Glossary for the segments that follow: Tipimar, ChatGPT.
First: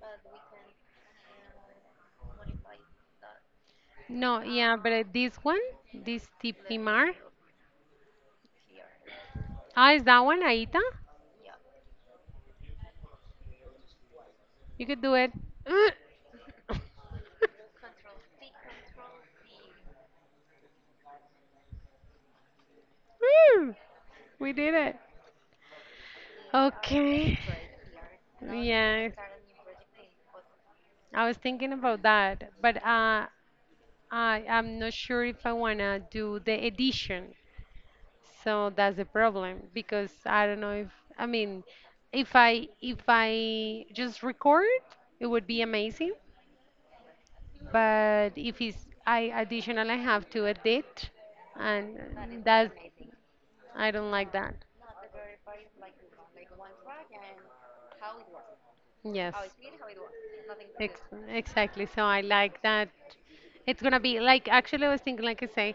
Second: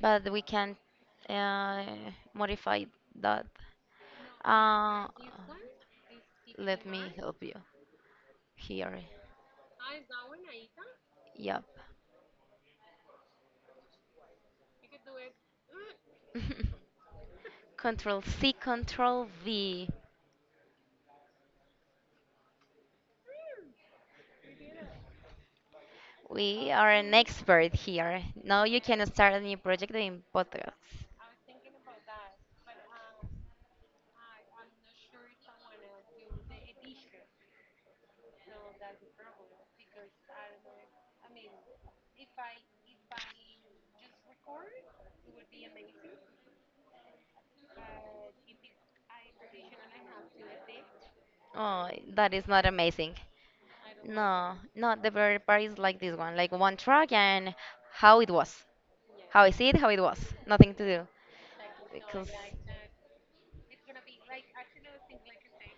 But we can uh, modify that. No, yeah, but Uh, this one, this Let me Tipimar. help you here. Ah, is that one, Aita? Yep. You could do it. Control C, Control V. Woo! We did it. We are an Okay. expert here. Now you can Yes. start a new project in podcast. I was thinking about that, but I'm not sure if I wanna do the edition. So that's the problem because I don't know if I mean if I just record, it would be amazing. But if it's I additional, I have to edit, Oh, and that is not that's amazing. I don't like No, that. not the very part is like this one, like one track and how it was, Yes. how I see it, how it was, nothing to do. Ex- exactly. So I Because like that. It's gonna be like actually I was thinking like I say,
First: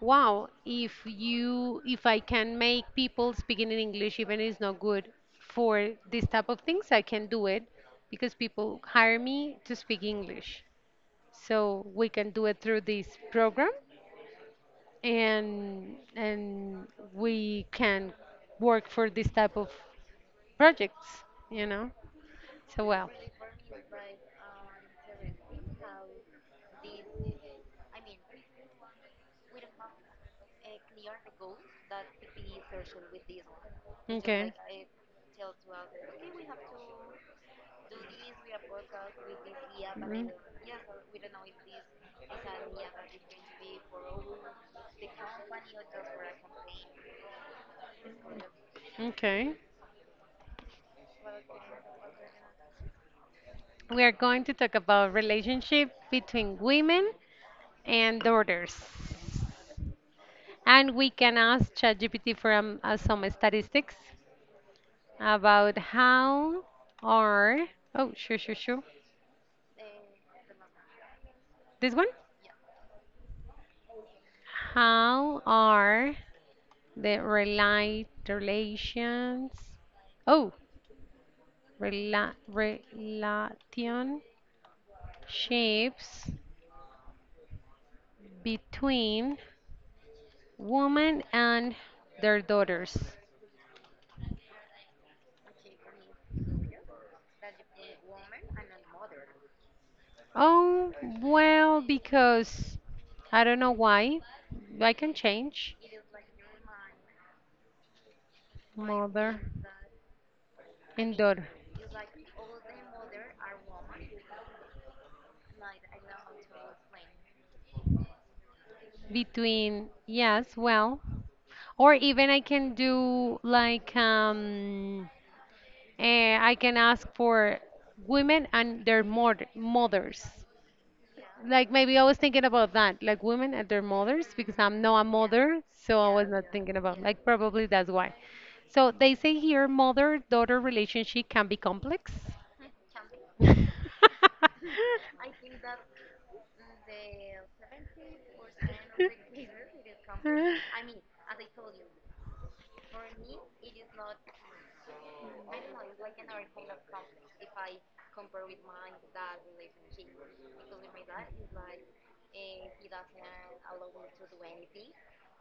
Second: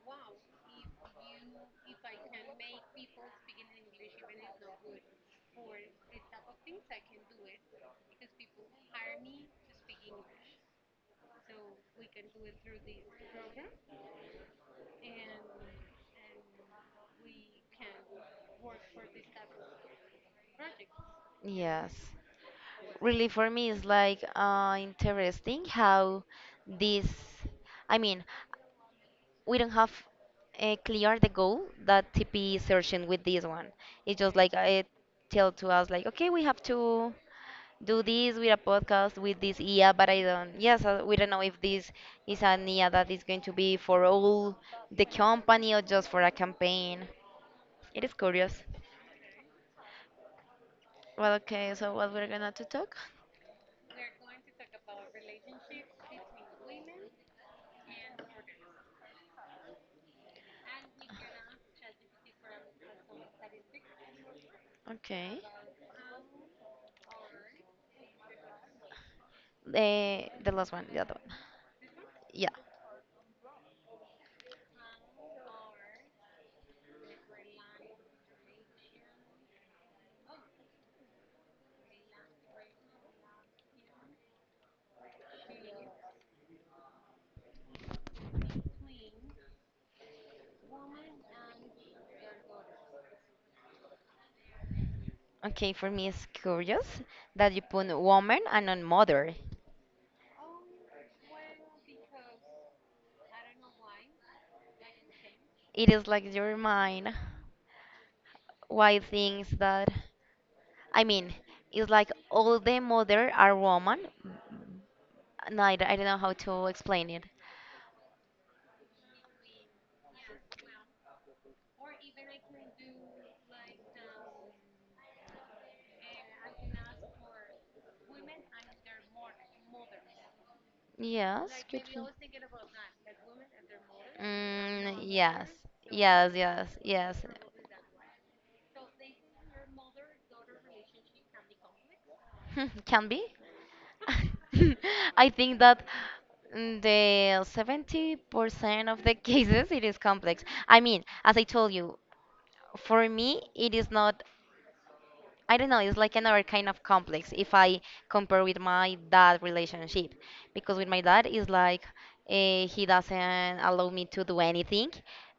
wow, if you if I can make people speaking in English even if it's not good for this type of things, I can do it because people hire me to speak English. So we can do it through this program and we can work for this type of projects, you know. yes, So well, really for me is like interesting how this I mean, we don't have clear the goal that tp is searching with this one. It's just okay. like it tell to us like okay, we have to do this with a podcast with this ia, but I don't yes, we don't know if this is an ia that is going to be for all the company or just for a campaign. It is curious. Mm, okay. Well, okay, so what we're gonna to talk? We are going to talk about relationship between women and daughters. And we can ask ChatGPT for some statistics Okay. about how are, oh, sure, sure, sure. the the last one, the other one. This one? Yeah. How are the relations, oh, relationships between women and their daughters? Okay, for me it's curious that you put woman and not mother. Oh, well, because I don't know why. I can change It is like your mind. Why mother things that I and mean, daughter it's like all the mother are woman. No, I, I don't know how to explain it. between yes, well, or even I can do like I can ask for women and their mothers. Yes. Like maybe I was thinking about that, like women and their mothers, because I'm not Mm, a yes. mother, so I was Yes, not yes, thinking about yes. like probably that's why. So they say here mother-daughter relationship can be complex. Hmm, can be. Mm. I think that in the 70% of the cases it is complex. I mean, as I told you, for me it is not I don't know, it's like another kind of complex if I compare with my dad relationship. Because with my dad, it's like he doesn't allow me to do anything.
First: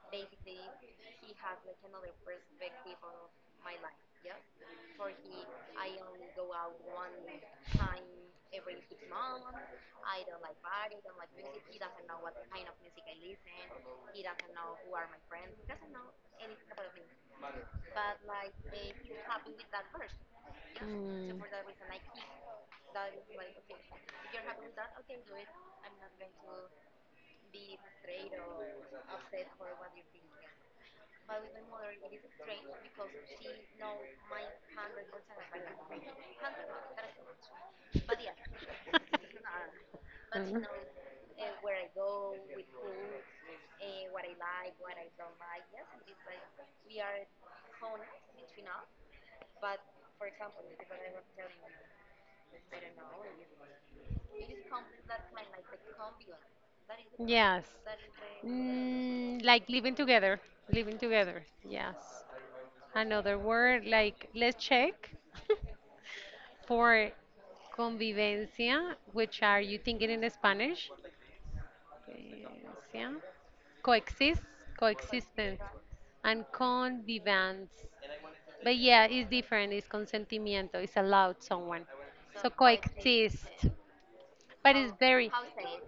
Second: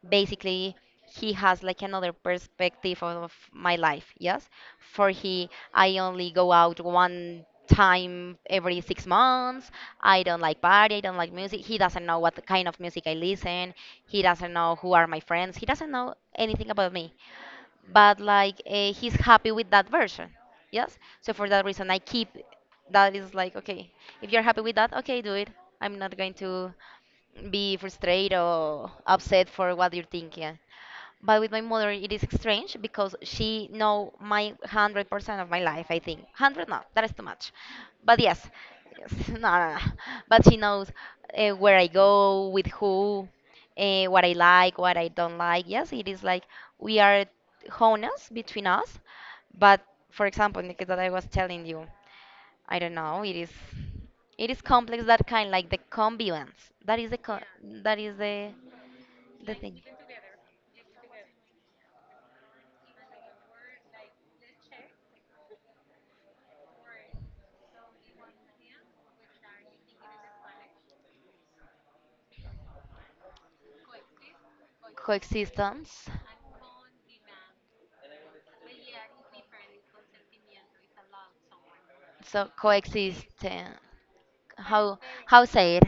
Basically, he has like another perspective of my life, yes? For he, I only go out one time every 6 months. I don't like party, I don't like music. He doesn't know what kind of music I listen. He doesn't know who are my friends. He doesn't know anything about me, but like he's happy with that version, yes, so for that reason I keep. That is like okay, if you're happy with that, okay, do it. I'm not going to be frustrated or upset for what you're thinking. But with my mother, it is strange because she know my 100% of my life. I think hundred, no, that is too much. But yes, yes, no, no, no. But she knows where I go, with who, what I like, what I don't like. Yes, it is like we are honest between us. But for example, the case that I was telling you, I don't know. It is complex. That kind, like the convivence. That is the, Yes. that is Mm, the like thing. living together, living together. Yes. Another word, like let's check for convivencia, which are you thinking in Spanish? Convivencia. Coexist, coexistence, Coexistence. and convivance. But yeah, it's different. It's consentimiento. It's allowed someone. So So coexist. coexist. But it's How very how say it?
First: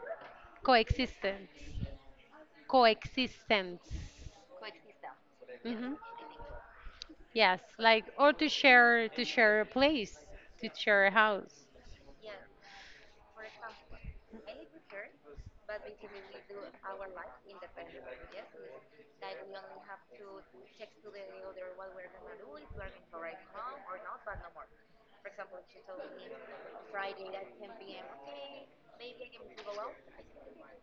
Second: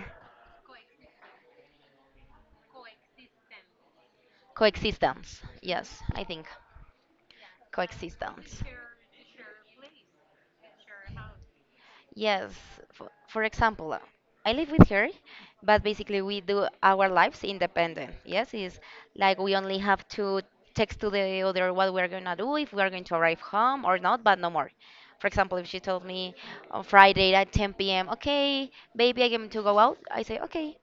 coexistence. Coexistence. Coexistence. Hmm. Yes, I think Yes, like or coexistence. To share a place, to share a house. Yes, for example, I live with her, but basically we do our lives independent. Yes, it's like we only have to text to the other what we're gonna do, if we're going to arrive home or not, but no more. For example, if she told me on Friday at 10 p.m., okay, baby, I'm going to go out, I say, okay,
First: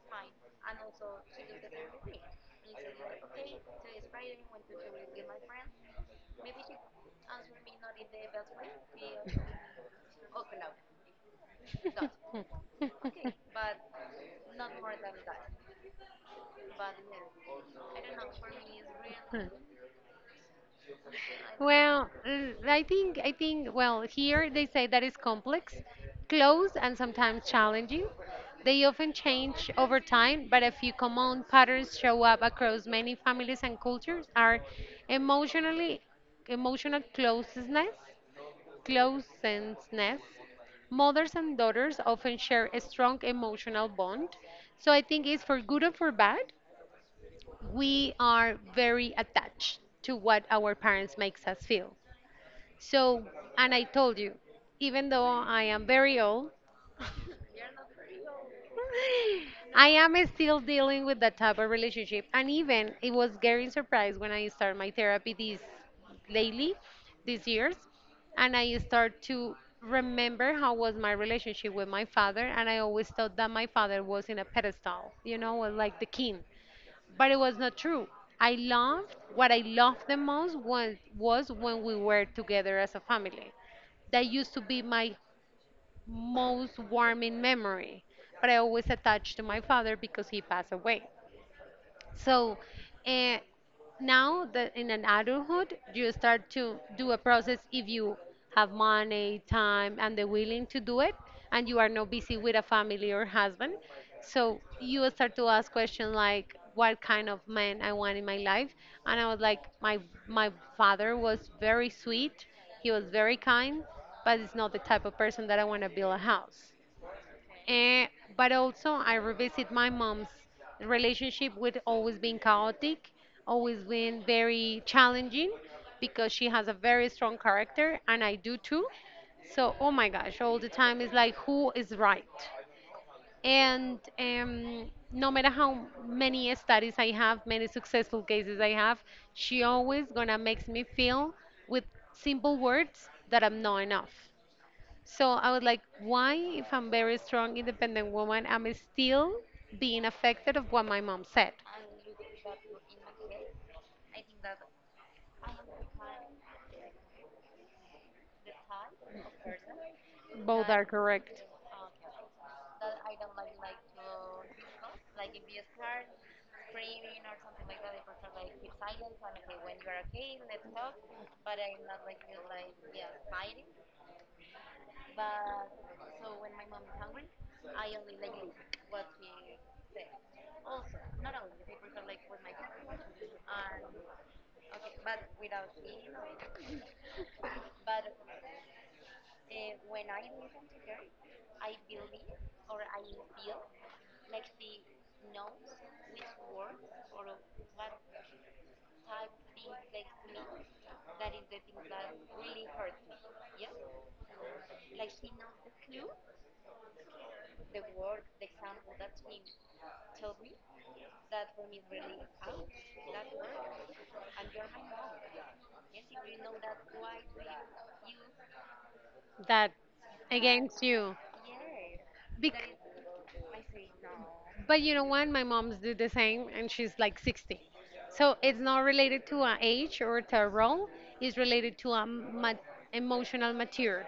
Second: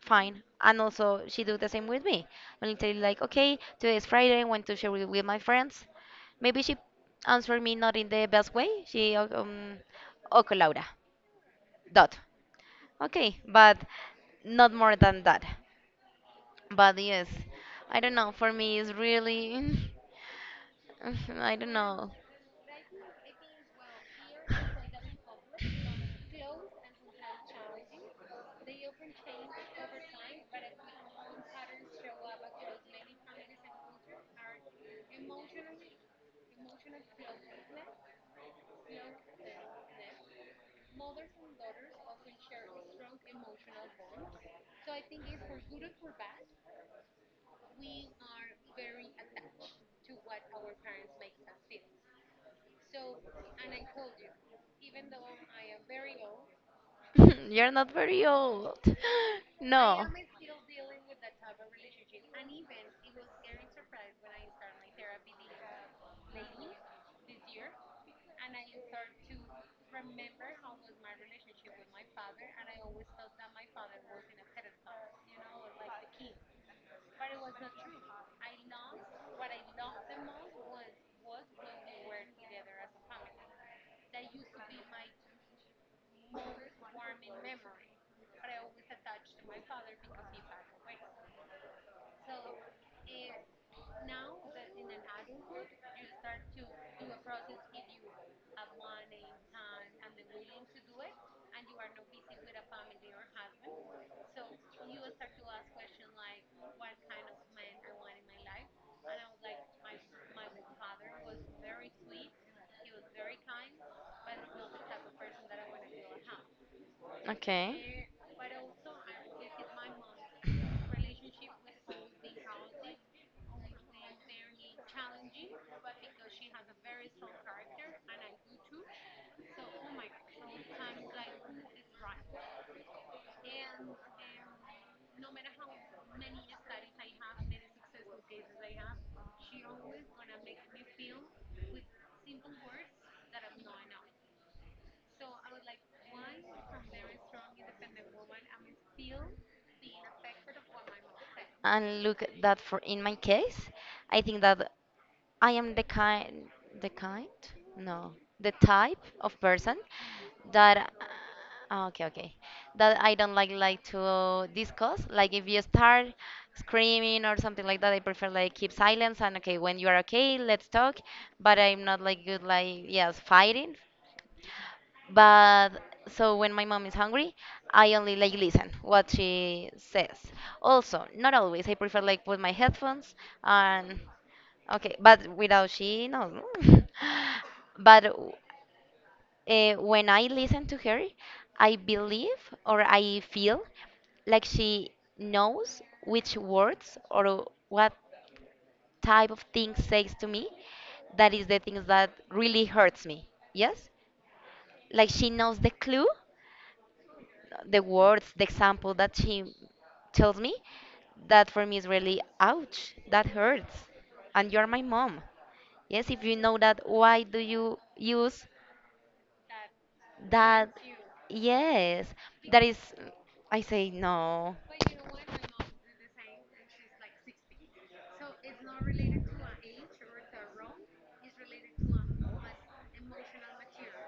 fine. And also, she do the same with me. Only tell you like, okay, today is Friday, I want to share with my friends. Maybe she answered me not in the best way. She, okay, Laura dot. Okay, but not more than that. But yes, I don't know. For me, it's Hmm. really, I don't Well, know. mm, I think well here they say that it's complex, close, and sometimes challenging. They often change over time, but a few common patterns show up across many families and cultures are emotionally emotional closeness, closeness. Mothers and daughters often share a strong emotional bond. So I think it's for good or for bad, we are very attached to what our parents makes us feel. So, and I told you, even though I am very old, You're not very old. I am still dealing with that type of relationship. And even it was getting surprised when I start my therapy this lately, these years, and I start to remember how was my relationship with my father, and I always thought that my father was in a pedestal, you know, was like the king, No. but it was not true. I loved what I loved the most was when we were together as a family that used to be my most warming memory, but I always attach to my father because he passed away. So uh, now that in an adulthood, you start to do a process if you have money, time, and the willing to do it, and you are not busy with a family or husband. So you will start to ask questions like, what kind of man I want in my life, and I was like, my father was very sweet, he was very kind, but it's not the type of person that I want to build a house. Eh, Okay. but also, I revisit my mom's relationship with always being chaotic, always being very challenging, because she has a very strong character, and I do too. So, oh my gosh, all the time is like, who is right? And no matter how many studies I have, many successful cases I have, she always gonna makes me feel with simple words that I'm not enough. So I was like, why, if I'm very strong, independent woman, I'm still being affected of what my mom said? And look at that for in my case, I think that I am the kind, no, the type of person Both that are ah, correct. ah, okay, okay, that I don't like to discuss. Like if you start screaming or something like that, I prefer like keep silence and okay, when you are okay, let's talk. But I'm not like good like yes, fighting but so when my mom is hungry, I only like listen what she says. Also, not always. I prefer like put my headphones and okay, but without she knows. No? But when I listen to her, I believe or I feel like she knows which words or what type of things says to me that is the things that really hurts me, yes, like she knows the clue, the words, the example that she tells me, that for me is really, ouch, that hurts. And you're my mom. Yes, if you know that, why do you use That that? against you. Yes, that is, Bec- I say no. But you know what? My mom's do the same, and she's like 60. So it's not related to an age or to a role. It's related to a emotional mature.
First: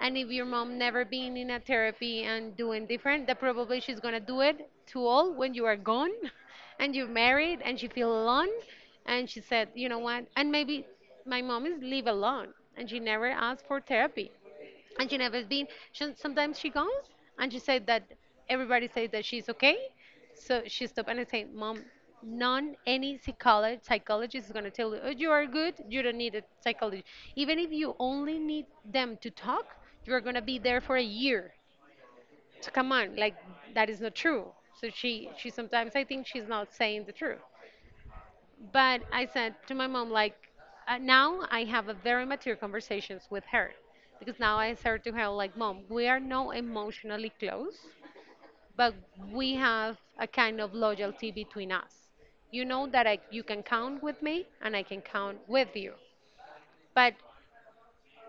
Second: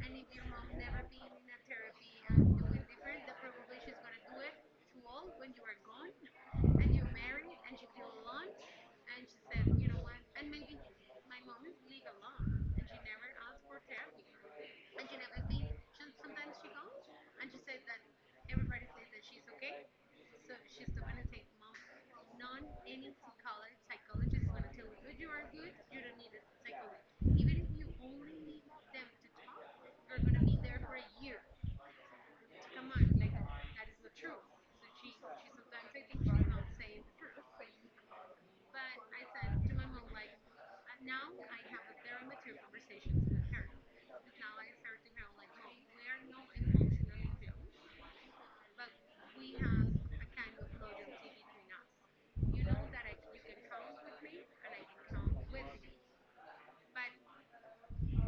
And if your mom never been in a therapy and doing different, that probably she's gonna do it to all when you are gone, and you're married, and she feel alone. And she said, you know what? And maybe my mom is live alone, and she never asked for therapy and she never been she, sometimes she goes and she said that everybody says that she's okay, so she stopped, and I say, Mom, none any psychologist is going to tell you, oh, you are good, you don't need a psychologist, even if you only need them to talk, you're going to be there for a year, so come on, like that is not true. So she sometimes I think she's not saying the truth, but I said to my mom, like, now I have a very mature conversations with her because now I said to her, like, Mom, we are not emotionally close, but we have a kind of loyalty between us. You know that I, you can count with me and I can count with you. But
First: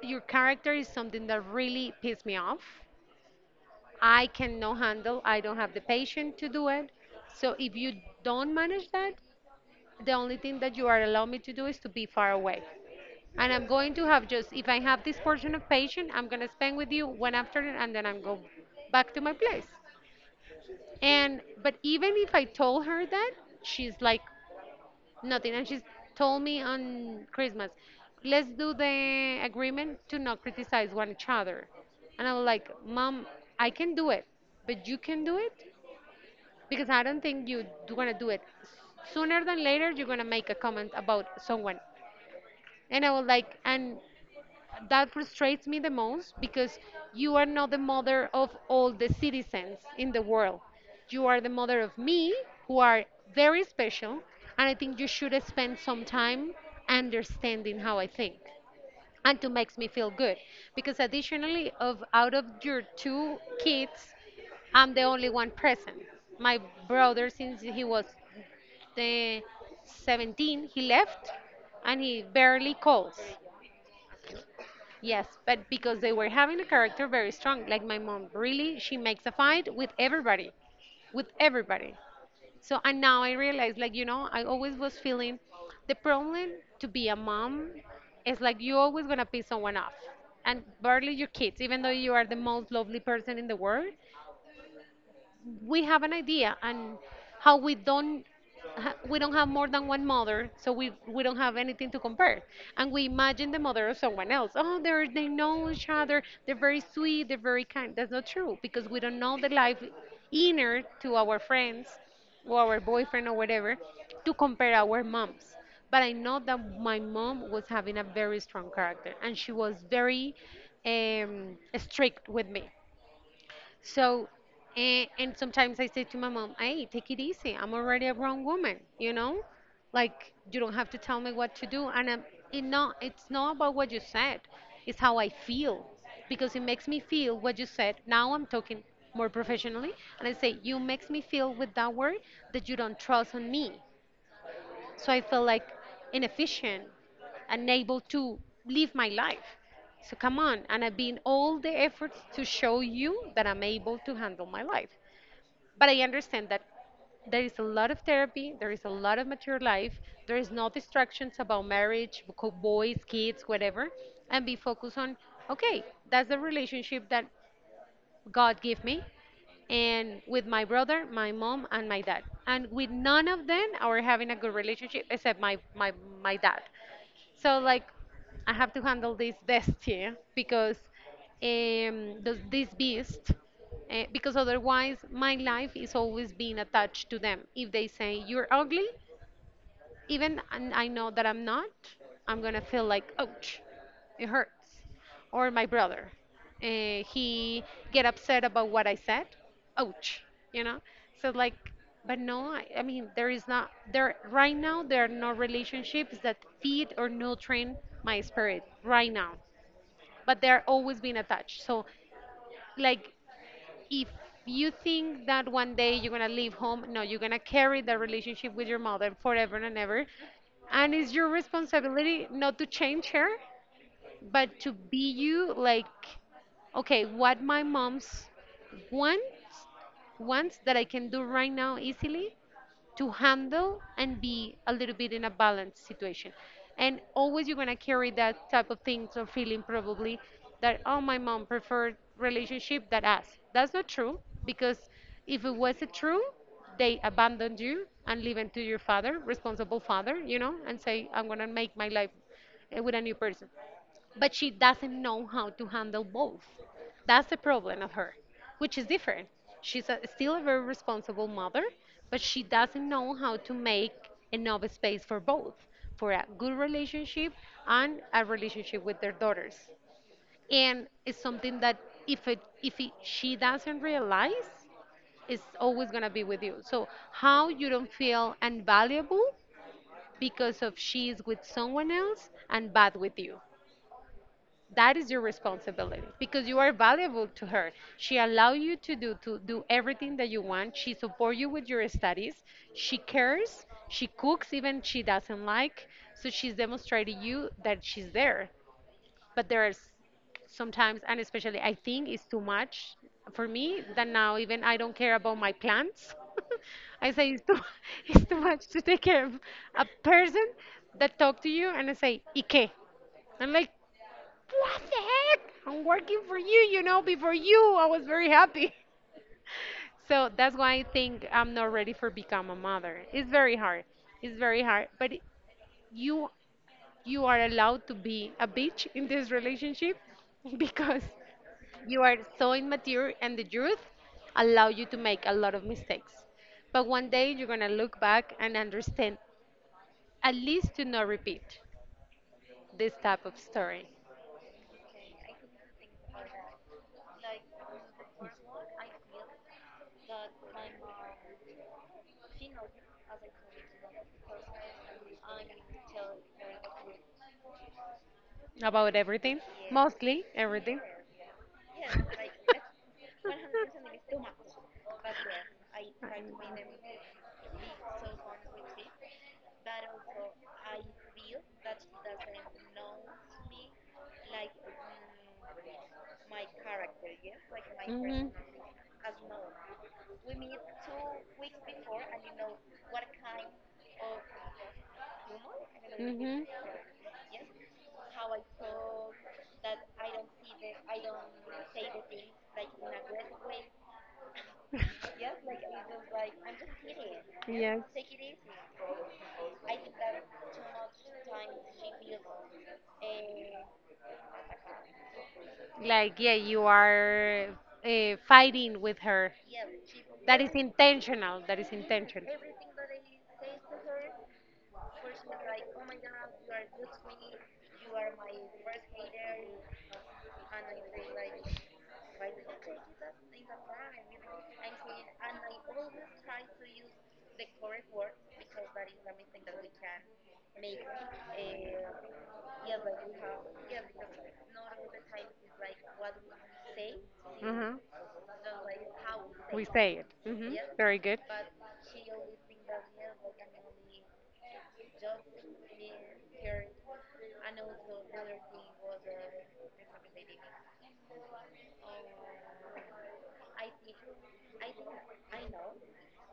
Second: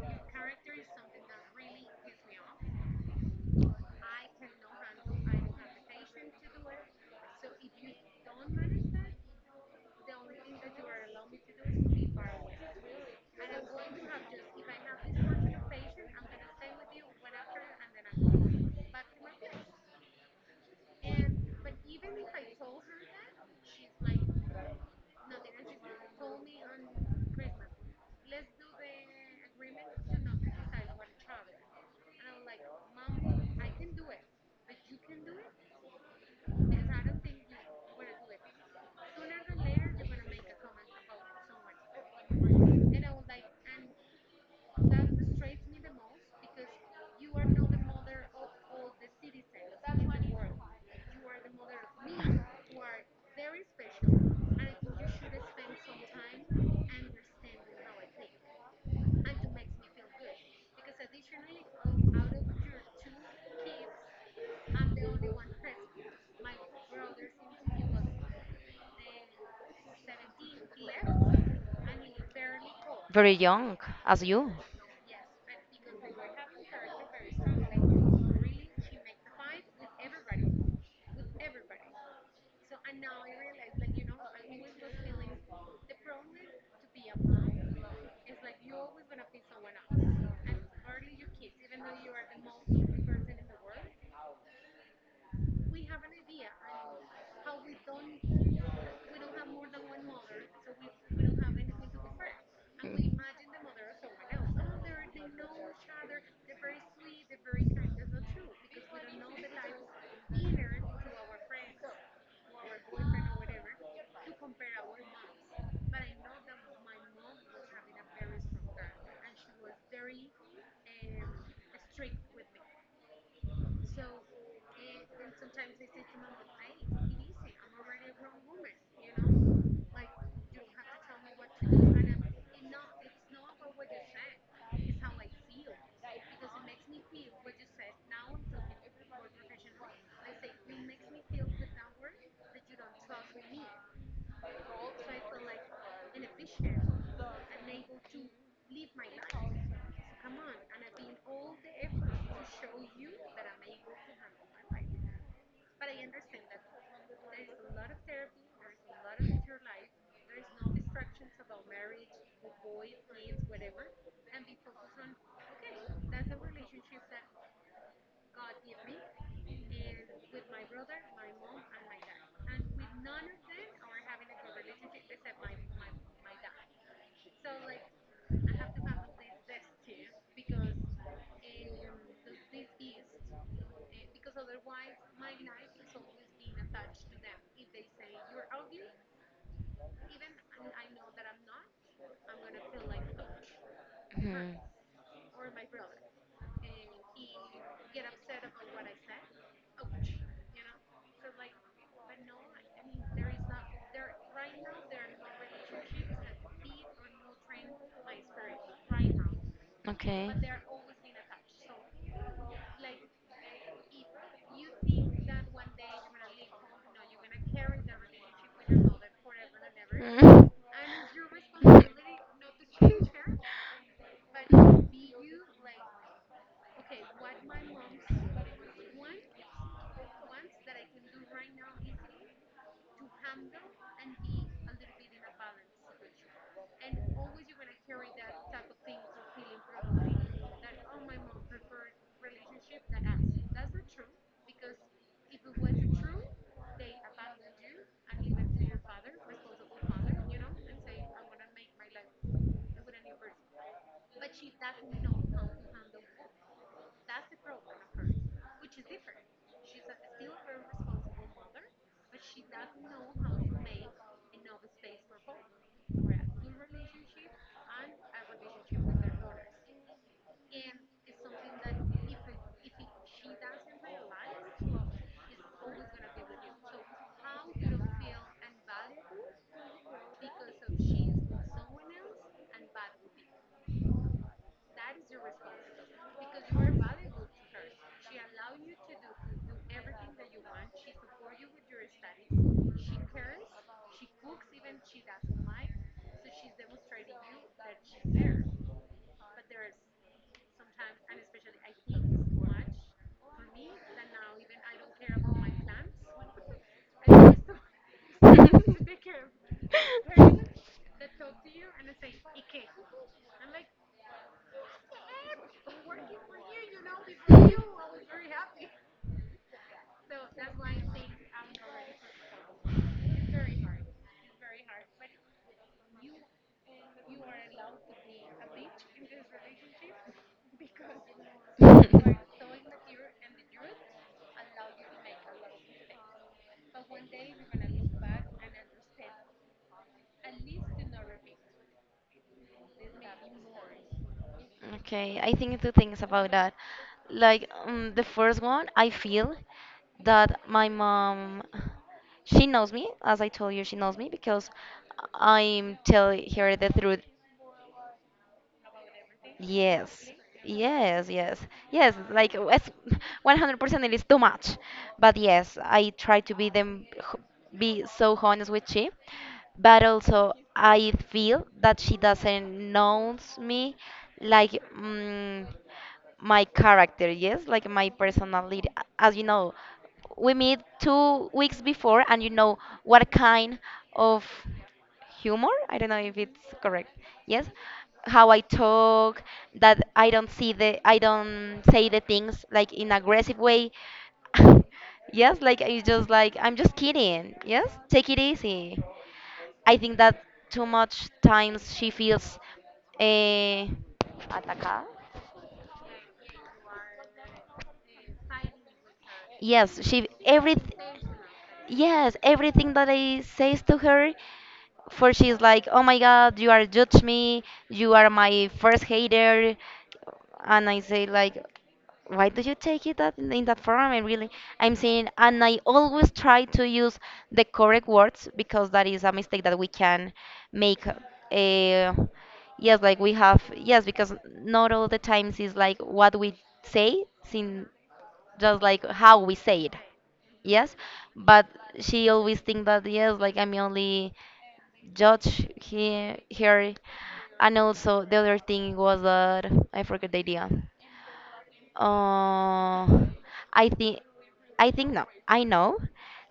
your character is something that really pissed me off. I cannot handle, I don't have the patience to do it. So if you don't manage that, the only thing that you are allowing me to do is to be far away. And I'm going to have just if I have this portion of patient, I'm gonna spend with you one afternoon, and then I'm go back to my place. And but even if I told her that, she's like nothing, and she's told me on Christmas, let's do the agreement to not criticize one each other. And I was like, Mom, I can do it, but you can do it because I don't think you do gonna do it. Sooner than later, you're gonna make a comment about someone. And I was like, and that frustrates me the most because you are not the mother of all the citizens in the world. You are the mother of me, who are very special, and I think you should spend some time understanding how I think and to makes me feel good because additionally of out of your two kids, I'm the only one present. My brother since he was the 17 he left and he barely calls. Very young, as you. Yes, but because they were having a character very strong. Like my mom, really, she makes a fight with everybody, with everybody. So, and now I realize, like, you know, I always was feeling the problem to be a mom is like you're always gonna piss someone off and barely your kids, even though you are the most lovely person in the world. We have an idea, and how we don't ha- we don't have more than one mother, so we don't have anything to compare, and we imagine the mother of someone else, oh they're they know each other, they're very sweet, they're very kind. That's not true because we don't know the life inner to our friends or our boyfriend or whatever to compare our moms. But I know that my mom was having a very strong character, and she was very strict with me. So, and sometimes I say to my mom, hey, take it easy. I'm already a grown woman, you know? Like, you don't have to tell me what to do. And I'm, it's not about what you said, it's how I feel. Because it makes me feel what you said. Now I'm talking more professionally. And I say, you makes me feel with that word that you don't trust on me. So I felt like inefficient, unable to live my life. So come on, and I've been all the efforts to show you that I'm able to handle my life. But I understand that there is a lot of therapy, there is a lot of mature life, there is no distractions about marriage, boys, kids, whatever, and be focused on okay, that's the relationship that God give me, and with my brother, my mom, and my dad. And with none of them, I were having a good relationship except my dad. So like, I have to handle this destiny because those, this beast. Because otherwise, my life is always being attached to them. If they say you're ugly, even and I know that I'm not, I'm gonna feel like, ouch, it Mhm. hurts. Or my brother, he get upset about what I said, ouch, you know. So like, but no, I mean there is not there right now. There are no relationships that feed or nutrient my spirit right now, Okay. but they're always being attached. So like if you think that one day you're gonna leave home, no, you're gonna carry that relationship with your mother forever and ever. Mm. And it's your responsibility not to change her, but to be you like, okay, what my mom's wants, wants that I can do right now easily, to handle and be a little bit in a balanced situation. And always you're gonna carry that type of things or feeling probably that oh my mom preferred relationship that us. That's not true because if it was true, they abandoned you and leave it to your father, responsible father, you know, and say I'm gonna make my life with a new person, but she doesn't know how to handle both. That's the problem of her, which is different. She's a, still a very responsible mother, but she doesn't know how to make enough space for both, for a good relationship and a relationship with their daughters. And it's something that if it, she doesn't realize, it's always gonna be with you. So how you don't feel unvaluable because of she is with someone else and bad with you, that is your responsibility because you are valuable to her. She allow you to do everything that you want. She support you with your studies. She cares, she cooks even she doesn't like, so she's demonstrating you that she's there. But and especially But there's sometimes and especially I think it's too much for me that now even I don't care about my plants. I say it's too, it's too much to take care of a it's person that talk to you, and I say ike I'm like, what the heck? I'm working for you, before you, I was very happy. So that's why I think I'm not ready for become a mother. It's very hard. It's very hard, but it- you you are allowed to be a bitch in this relationship because you are so immature, and the youth allow you to make a lot of mistakes. But one day you're going to look back and understand at least to not repeat this type of story okay, I think two things about that. Like, the first one, I feel that my mom, she knows me, as I told you, she knows me because I'm telling her the truth. about everything, Yes. mostly everything. Yes, yes. Yes, like it's 100% it is too much. But yes, I try to be them be so honest with she. But also I feel that she doesn't knows me like mm, my character, yes, like my Mhm. personality. As you know, we meet 2 weeks before and you know what kind of humor, I don't know if Mhm. it's correct, yes, how I talk, that I don't see the I don't say the things like in aggressive way. Yes, like it's just like I'm just kidding, yes, Yes. take it easy. I think that too much times she feels eh, atacada, Like, yeah, you are fighting with her. yes, she That is every intentional. That is yes intentional. everything that I says to her for she's like, "Oh my God, you are judge me. You are my first hater," and I say like, "Why do you take it that in that form?" I really, I'm saying, and I always try to use the correct words because that is a mistake that we can make. Yes, like we have yes, because not all the times is like what we say, sin Mhm. just like how we We say it, say it. Hmm. yes, Very good. but she always think that yes, like I'm only judge he, her. And also the other thing was that I forgot the idea. uh, I think, I think no, I know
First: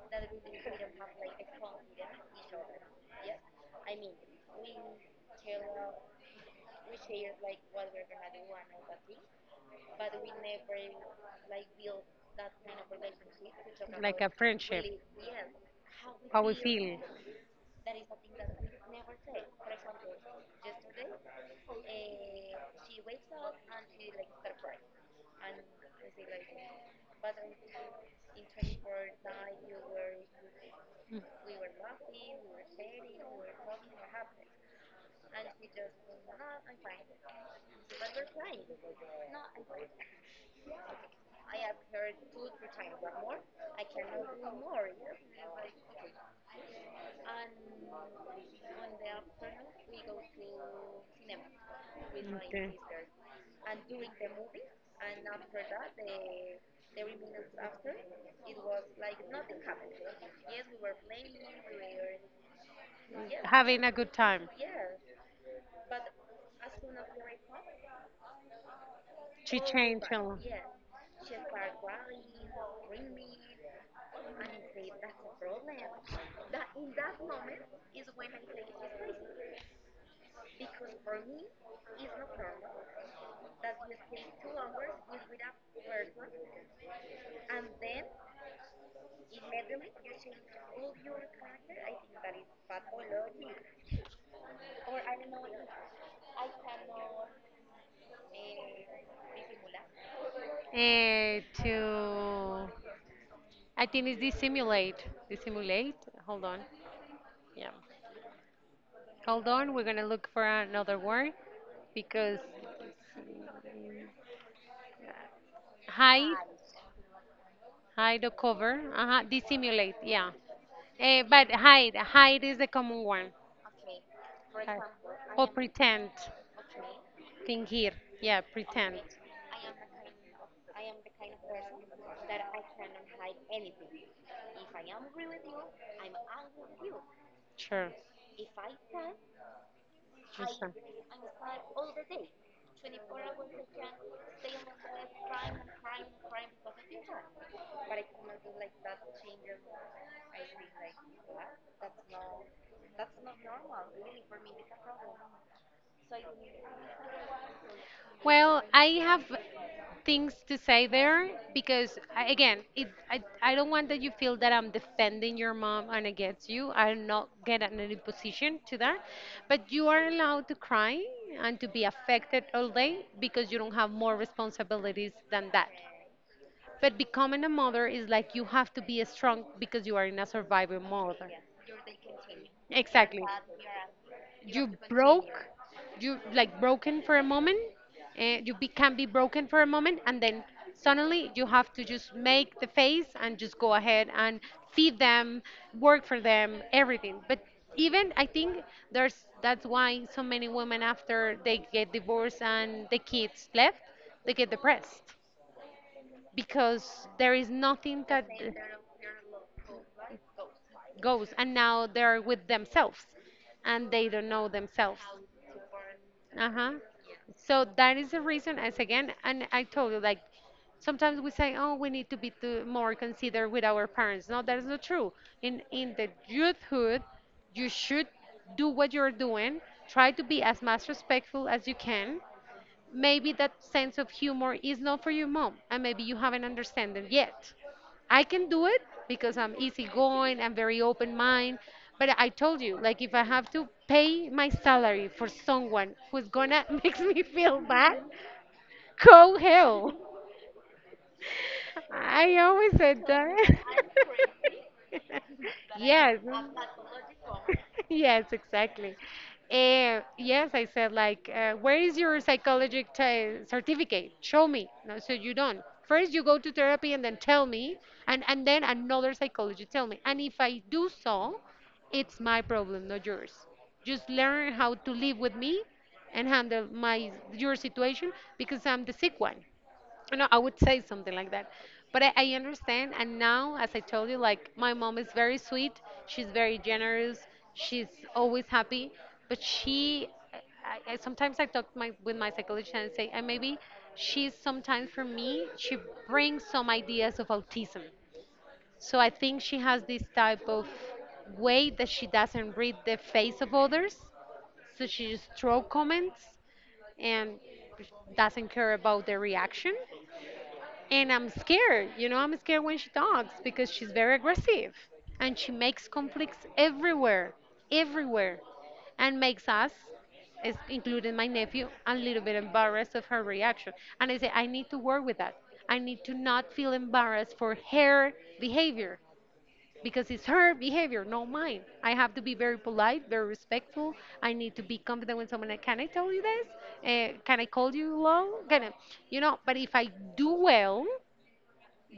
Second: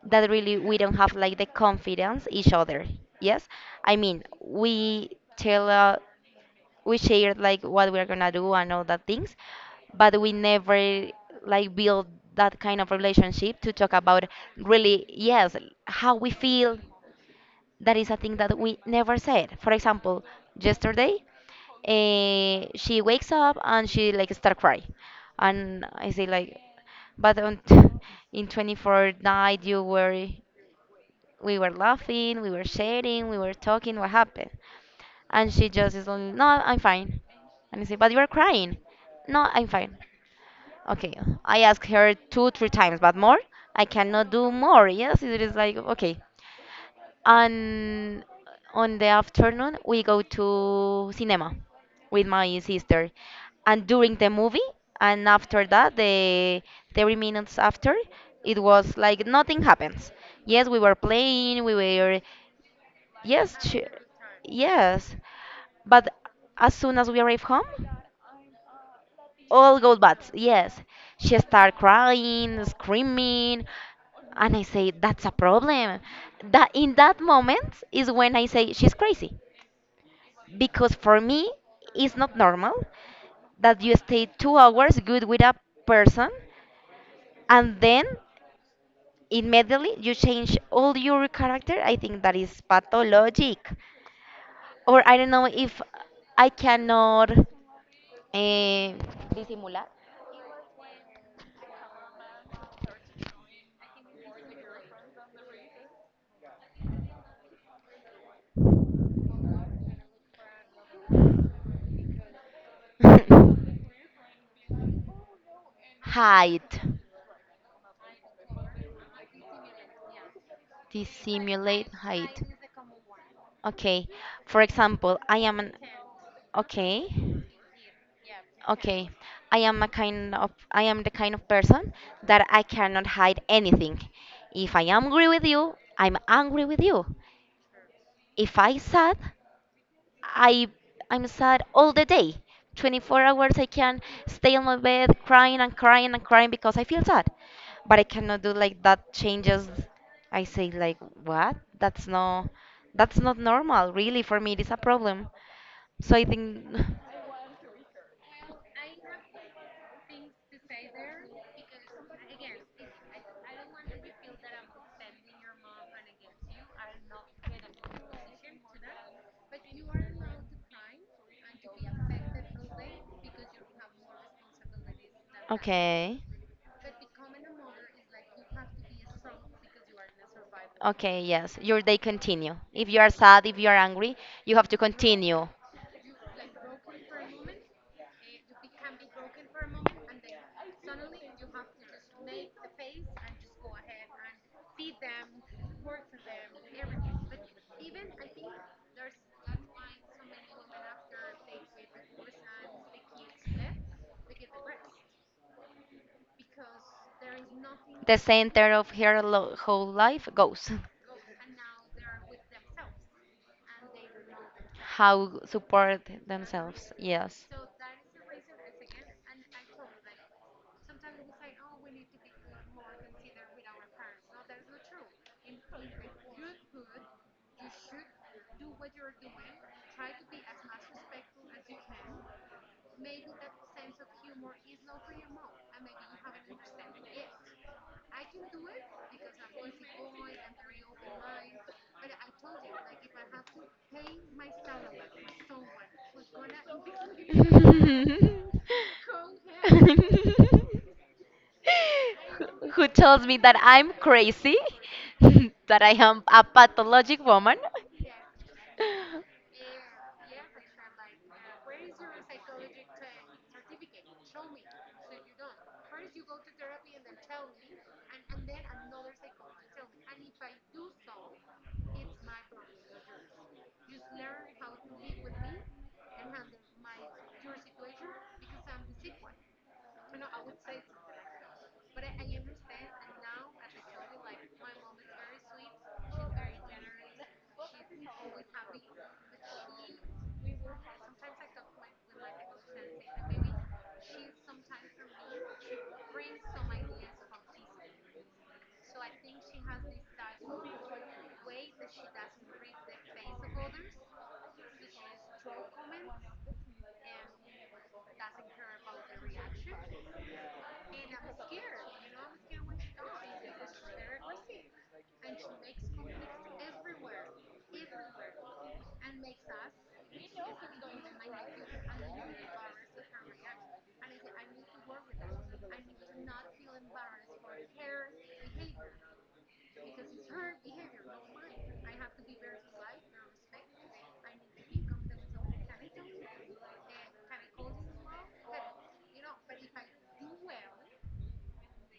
that really we don't have like the confidence each other, yes, I mean we tell we share like what we're gonna do and all that things, but we never like build that kind of relationship to talk Like about a friendship. really yes how we How we feel. feel. Mm-hmm. That is a thing that we never said. For example, yesterday, she wakes up and she like start crying, and I say like, but on in 24 night you were, we were laughing, we were sharing, we were talking. What happened? And she just is only, no, I'm fine. And I say, but you are crying. No, I'm fine. Okay, I asked her two, three times, but more, I cannot do more. Yes, it is like okay, and on the afternoon we go to cinema with my sister, and during the movie and after that the 30 minutes after, it was like nothing happens. Yes, we were playing we were, yes, Having a good time. yes, but as soon as we arrive home She. all gold bats, yes. She started crying, screaming, and I say, that's a problem. That in that moment is when I say she's crazy. Because for me, it's not normal that you stay 2 hours good with a person and then immediately you change all your character. I think that is pathologic. Or I don't know if I cannot eh, disimular. Uh, to, I think it's dissimulate. Dissimulate? Hold on. Yeah. Hold on. We're going to look for another word because hide, Hide hide or cover. Uh-huh. Dissimulate. Yeah. to Eh, but simulate hide, height. hide is the common one. Okay. For Hide. example, I Or am an pretend. okay. Fingir. Yeah, pretend. Okay. I am a kind of I am the kind of person that I cannot hide anything. If I am angry with you, I'm angry with you. Sure. If I sad, I Sure. I'm sad all the day. 24 hours I can stay on my bed crying and crying and crying because I feel sad. But I cannot do like that changes. I say like what? That's no, that's not normal really for me. It's a problem. So I think Well, I have things to say there because I, again, it, I don't want that you feel that I'm defending your mom and against you. I'm not get in any position to that, but you are allowed to cry and to be affected all day because you don't have more responsibilities than that. okay. But becoming a mother is like you have to be strong because you are in a survivor mode. Okay, yes. Your day continue. If you are Exactly. sad, if you are angry, you have to You continue. broke, you like broken for a moment, you be, can be broken for a moment, and then suddenly you have to just make the face and just go ahead and feed them, work for them, everything. But even I think there's that's why so many women after they get divorced and the kids left, they get depressed because there is nothing The that center of her lo- whole life goes. goes, and now they're with themselves and they don't know themselves. How support Uh-huh. themselves. Yes. So that is the reason as again, and I told you like sometimes we say oh we need to be to more considerate with our parents. No, that is not true. In the youthhood you should do what you're doing, try to be as much respectful as you can. Maybe that sense of humor is not for your mom and maybe you haven't understand it yet. I can do it because I'm easygoing, I'm very open mind. But I told you like if I have to pay my salary for someone who's gonna makes me Who's feel gonna bad, go hell. I always who said tells me that that. I'm crazy, that I Yes. am a pathologic woman? Yes, exactly. Yes, I said like, where is your psychology t- certificate? Show me. No, so you don't. First, you go to therapy and then tell me, and then another psychology tell me. And if I do so, it's my problem, not yours. Just learn how to live with me and handle my your situation because I'm the sick one. No, I would say something like that. But I understand. And now, as I told you, like my mom is very sweet. She's very generous. She's always happy. But she, sometimes I talk my, with my psychologist and say, and maybe she's sometimes for me, she brings some ideas of autism. So I think she has this type of way that she doesn't read the face of others. So she just throw comments and doesn't care about the reaction, and I'm scared, you know, I'm scared when she talks because she's very aggressive and she makes conflicts everywhere, everywhere, and makes us, is- including my nephew, a little bit embarrassed of her reaction. And I say, I need to work with that. I need to not feel embarrassed for her behavior because it's her behavior, not mine. I have to be very polite, very respectful. I need to be confident when someone, can I tell you this? Can I call you long? Can I, you know, but if I do well,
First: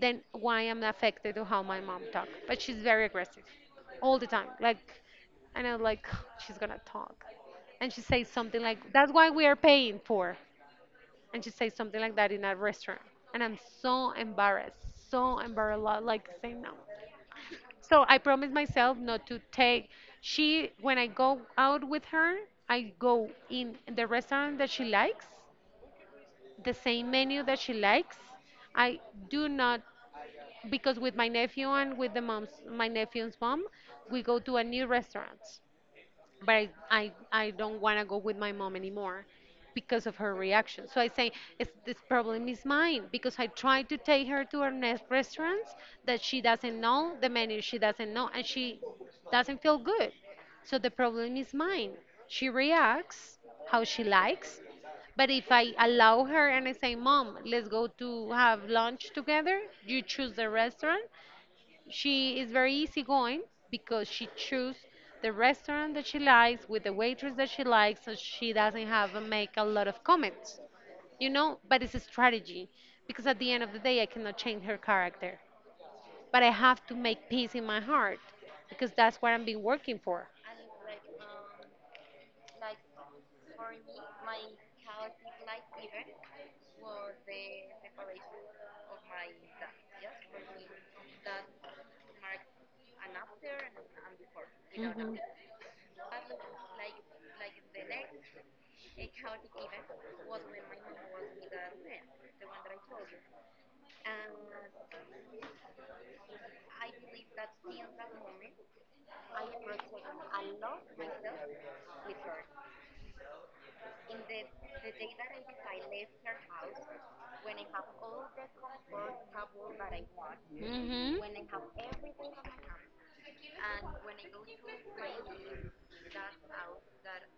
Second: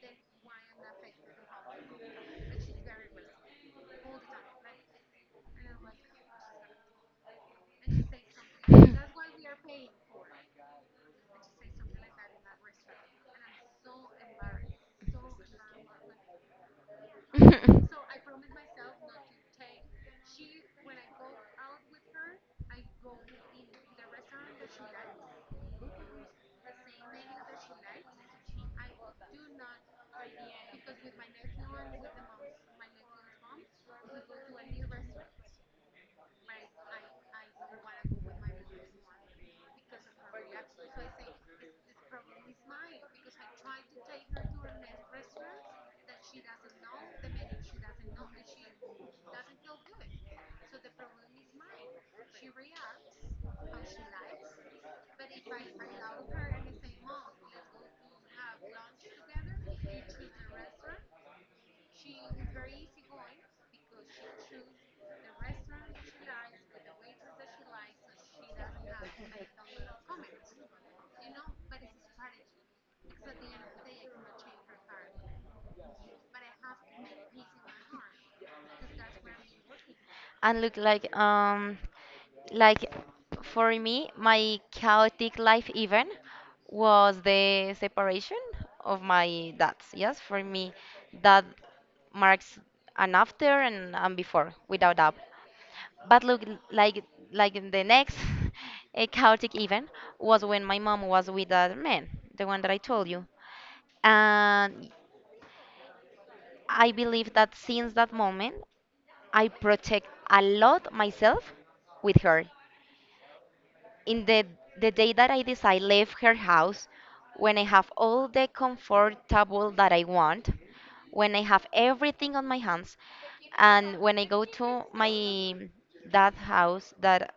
then why I'm affected to how my mom talk. But she's very aggressive all the time. Like, and I was like, she's gonna talk. And she says something like, that's why we are paying for. And she says something like that in a restaurant. And I'm so embarrassed, lo- like saying no. So I promised myself not to take. She, when I go out with her, I go in the restaurant that she likes, the same menu that she likes. I do not because with my nephew and with the mom's my nephew's mom, we go to a new restaurant, but I don't want to go with my mom anymore because of her reaction. So I say, it's, this problem is mine because I tried to take her to her next restaurants that she doesn't know, the menu she doesn't know, and she doesn't feel good. So the problem is mine. She reacts how she likes. But if I allow her and I say, Mom, let's go to have lunch together, you choose the restaurant, she is very easygoing because she chooses the restaurant that she likes with the waitress that she likes, so she doesn't have to make a lot of comments, you know. But it's a strategy because at the end of the day, I cannot change her character, but I have to make peace in my heart because that's what I've been working for. And look like for me my chaotic life even was the separation of my dads, yes, for me that marks an after and before without Mhm. doubt. But look like like in the next a chaotic event was when my mom was with that man, the one that I told you, and I believe that since that moment I protect a lot myself with her. In the day that I decide leave her house, when I have all the comfortable that I want, Mm-hmm. when I have everything on my hands, and when I go to my dad house that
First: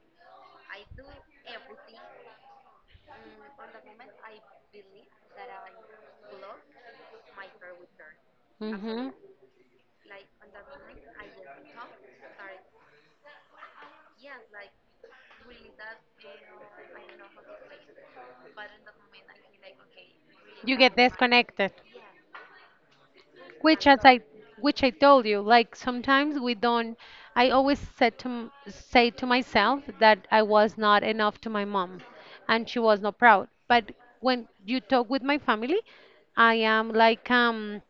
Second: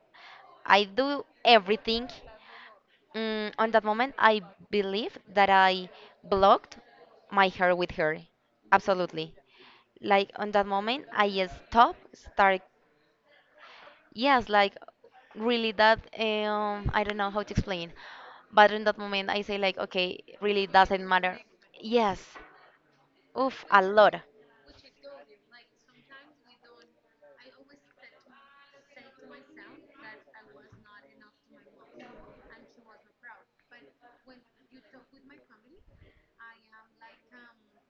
I do everything, mm, on that moment I believe that I blocked my hair with her. Mm-hmm. Absolutely. Like on that moment I stop, start yes, like really that I don't know how to explain. But in that moment I say like okay, really You get doesn't matter. disconnected. Yes. Oof, a Which as lot. I which I told you, like sometimes we don't I always said to m- say to myself that I was not enough to my mom and she was not proud. But when you talk with my family, I am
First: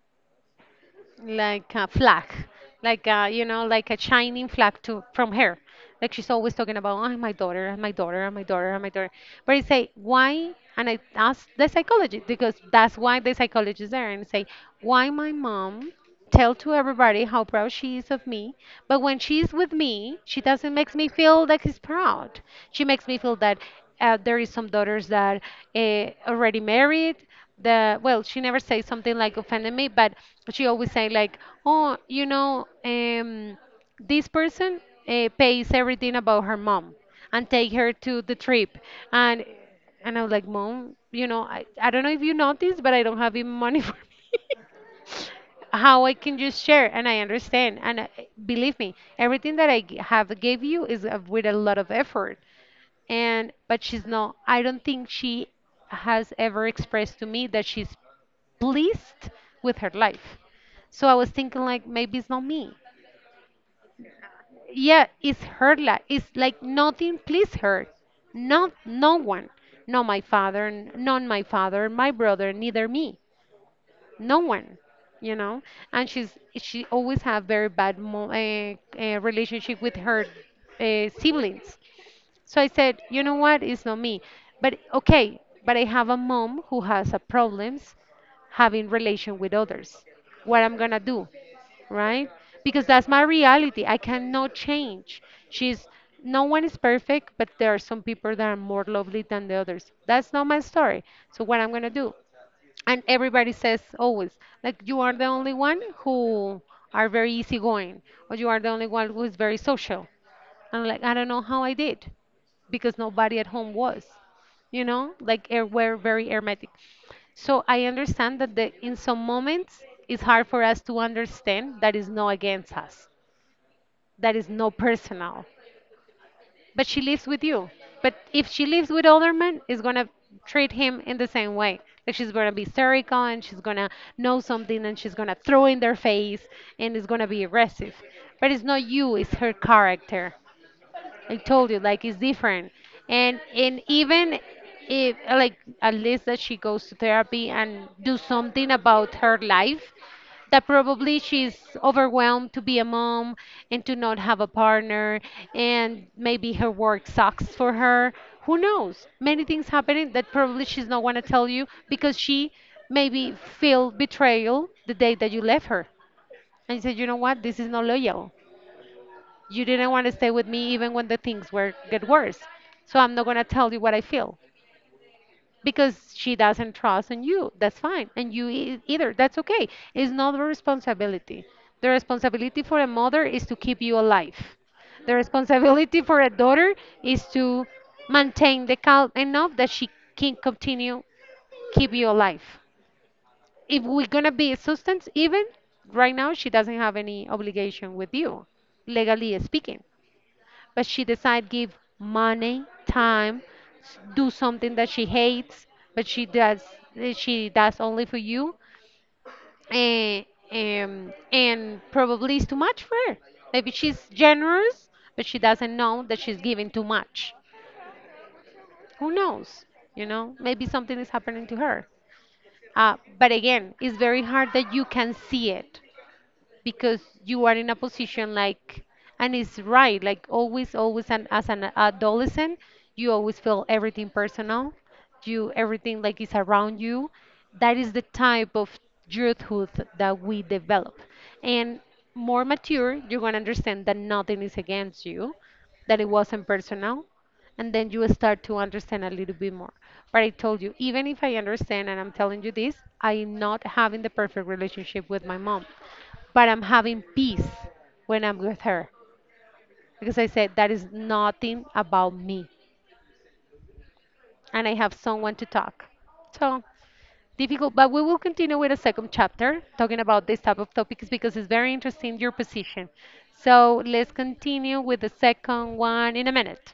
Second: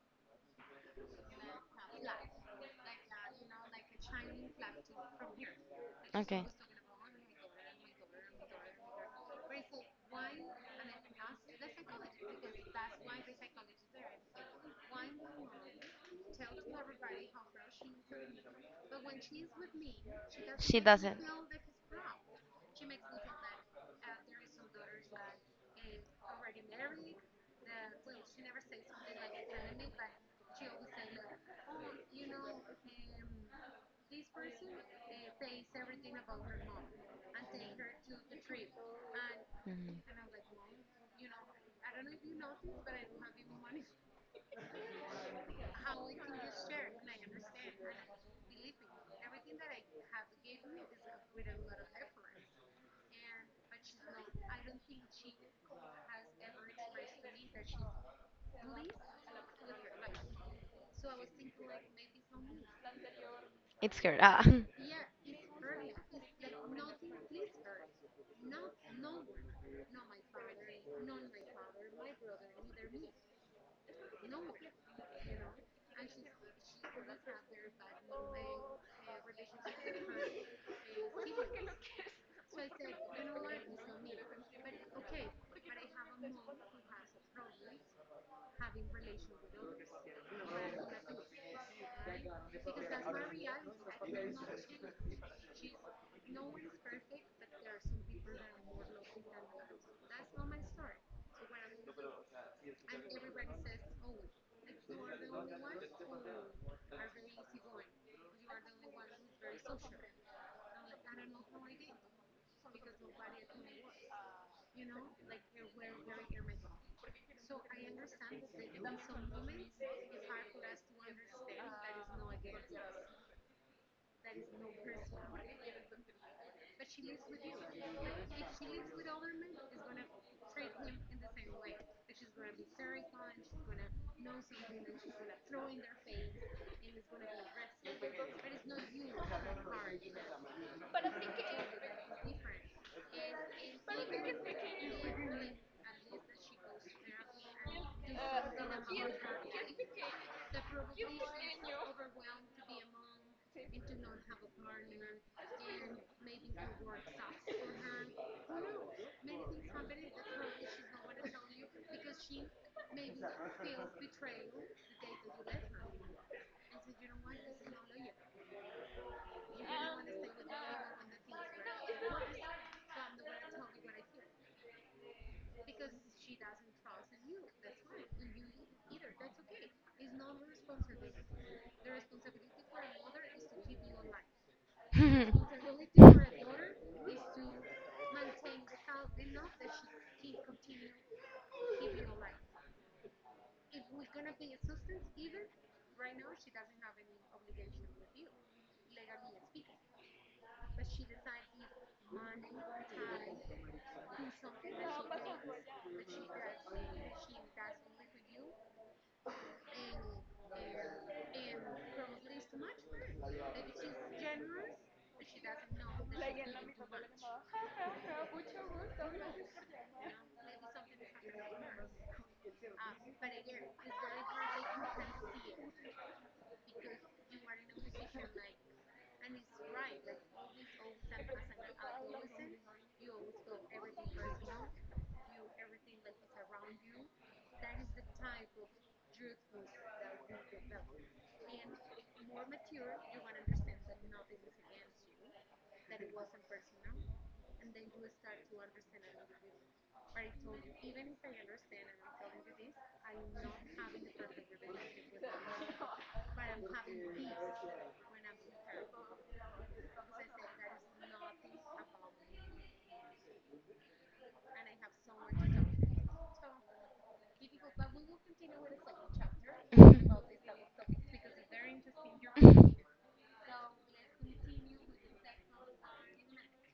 like a flag, like a, you know, like a shining flag to from her. Like she's Okay. always talking about, oh, my daughter, and my daughter, and my daughter, and my daughter. But I say, why? And I ask the psychologist because that's why the psychologist is there, and say, why my mom tell to everybody how proud she is of me, but when she's with me, she doesn't She makes me doesn't. feel like she's proud. She makes me feel that there is some daughters that already married, the well she never say something like offended me, but she always say like oh you know this person pays everything about her mom and take her to the trip, and and I was like, mom, you know, I don't know if you noticed but I don't have even money for me, how I can just share. And I understand, and believe me everything that I have gave you is with a lot of effort. And but she's not, I don't think she has ever expressed to me that she's pleased with her life, so I was thinking like maybe it's not me. It's her. Ah. Yeah, it's her life. It's like nothing pleased her, not no one, not my father, my brother, neither me, no one, you know. And she's she always have very bad relationship with her siblings. So I said, you know what? It's not me. But okay, but I have a mom who has a problems having relation with others. What I'm gonna do, right? Because that's my reality. I cannot change. She's... no one is perfect, but there are some people that are more lovely than the others. That's not my story. So what I'm gonna do? And everybody says always, like you are the only one who are very easygoing, or you are the only one who is very social. I'm like, I don't know how I did because nobody at home was, like air. We're very hermetic. So I understand that in some moments it's hard for us to understand that is no against us, that is no personal. But she lives with you. But if she lives with other men, is gonna treat him in the same way. Like she's gonna be hysterical and she's gonna know something and she's gonna throw in their face and it's gonna be aggressive. But it's not you, it's her character. I told you, like it's different. And even if like at least that she goes to therapy and do something about her life, that probably she's overwhelmed to be a mom and to not have a partner and maybe her work sucks for her. Who knows? Many things happening that probably she's not gonna tell you because she maybe feel betrayal the day that you left her and said, you know what, this is not loyal. You didn't want to stay with me even when the things were get worse. So I'm not going to tell you what I feel because she doesn't trust in you. That's fine. And you e- either. That's okay. It's not a responsibility. The responsibility for a mother is to keep you alive. The Mhm. responsibility for a daughter is to maintain the calm enough that she can continue keep you alive. If we're gonna be a substance, even right now, she doesn't have any obligation with you, legally speaking, but she decide give money, time, s- do something that she hates, but she does she does only for you, and and probably is too much for her. Maybe she's generous, but she doesn't know that she's giving too much. Who knows? You know, maybe something is happening to her. But again, it's very hard that you can see it because you are in a position like, and it's right like always, and as an adolescent you always feel everything personal, you everything like is around you, that is the type of youthhood that we develop. And more mature you're going to understand that nothing is against you, that it wasn't personal, and then you start to understand a little bit more. But I told you, even if I understand and I'm telling you this, I am not having the perfect relationship with my mom, but I'm having peace when I'm with her because I said that is nothing about me and I have someone to talk. So difficult, but we will continue with a second chapter talking about this type of topics because it's very interesting your position. So let's continue with the second one in a minute.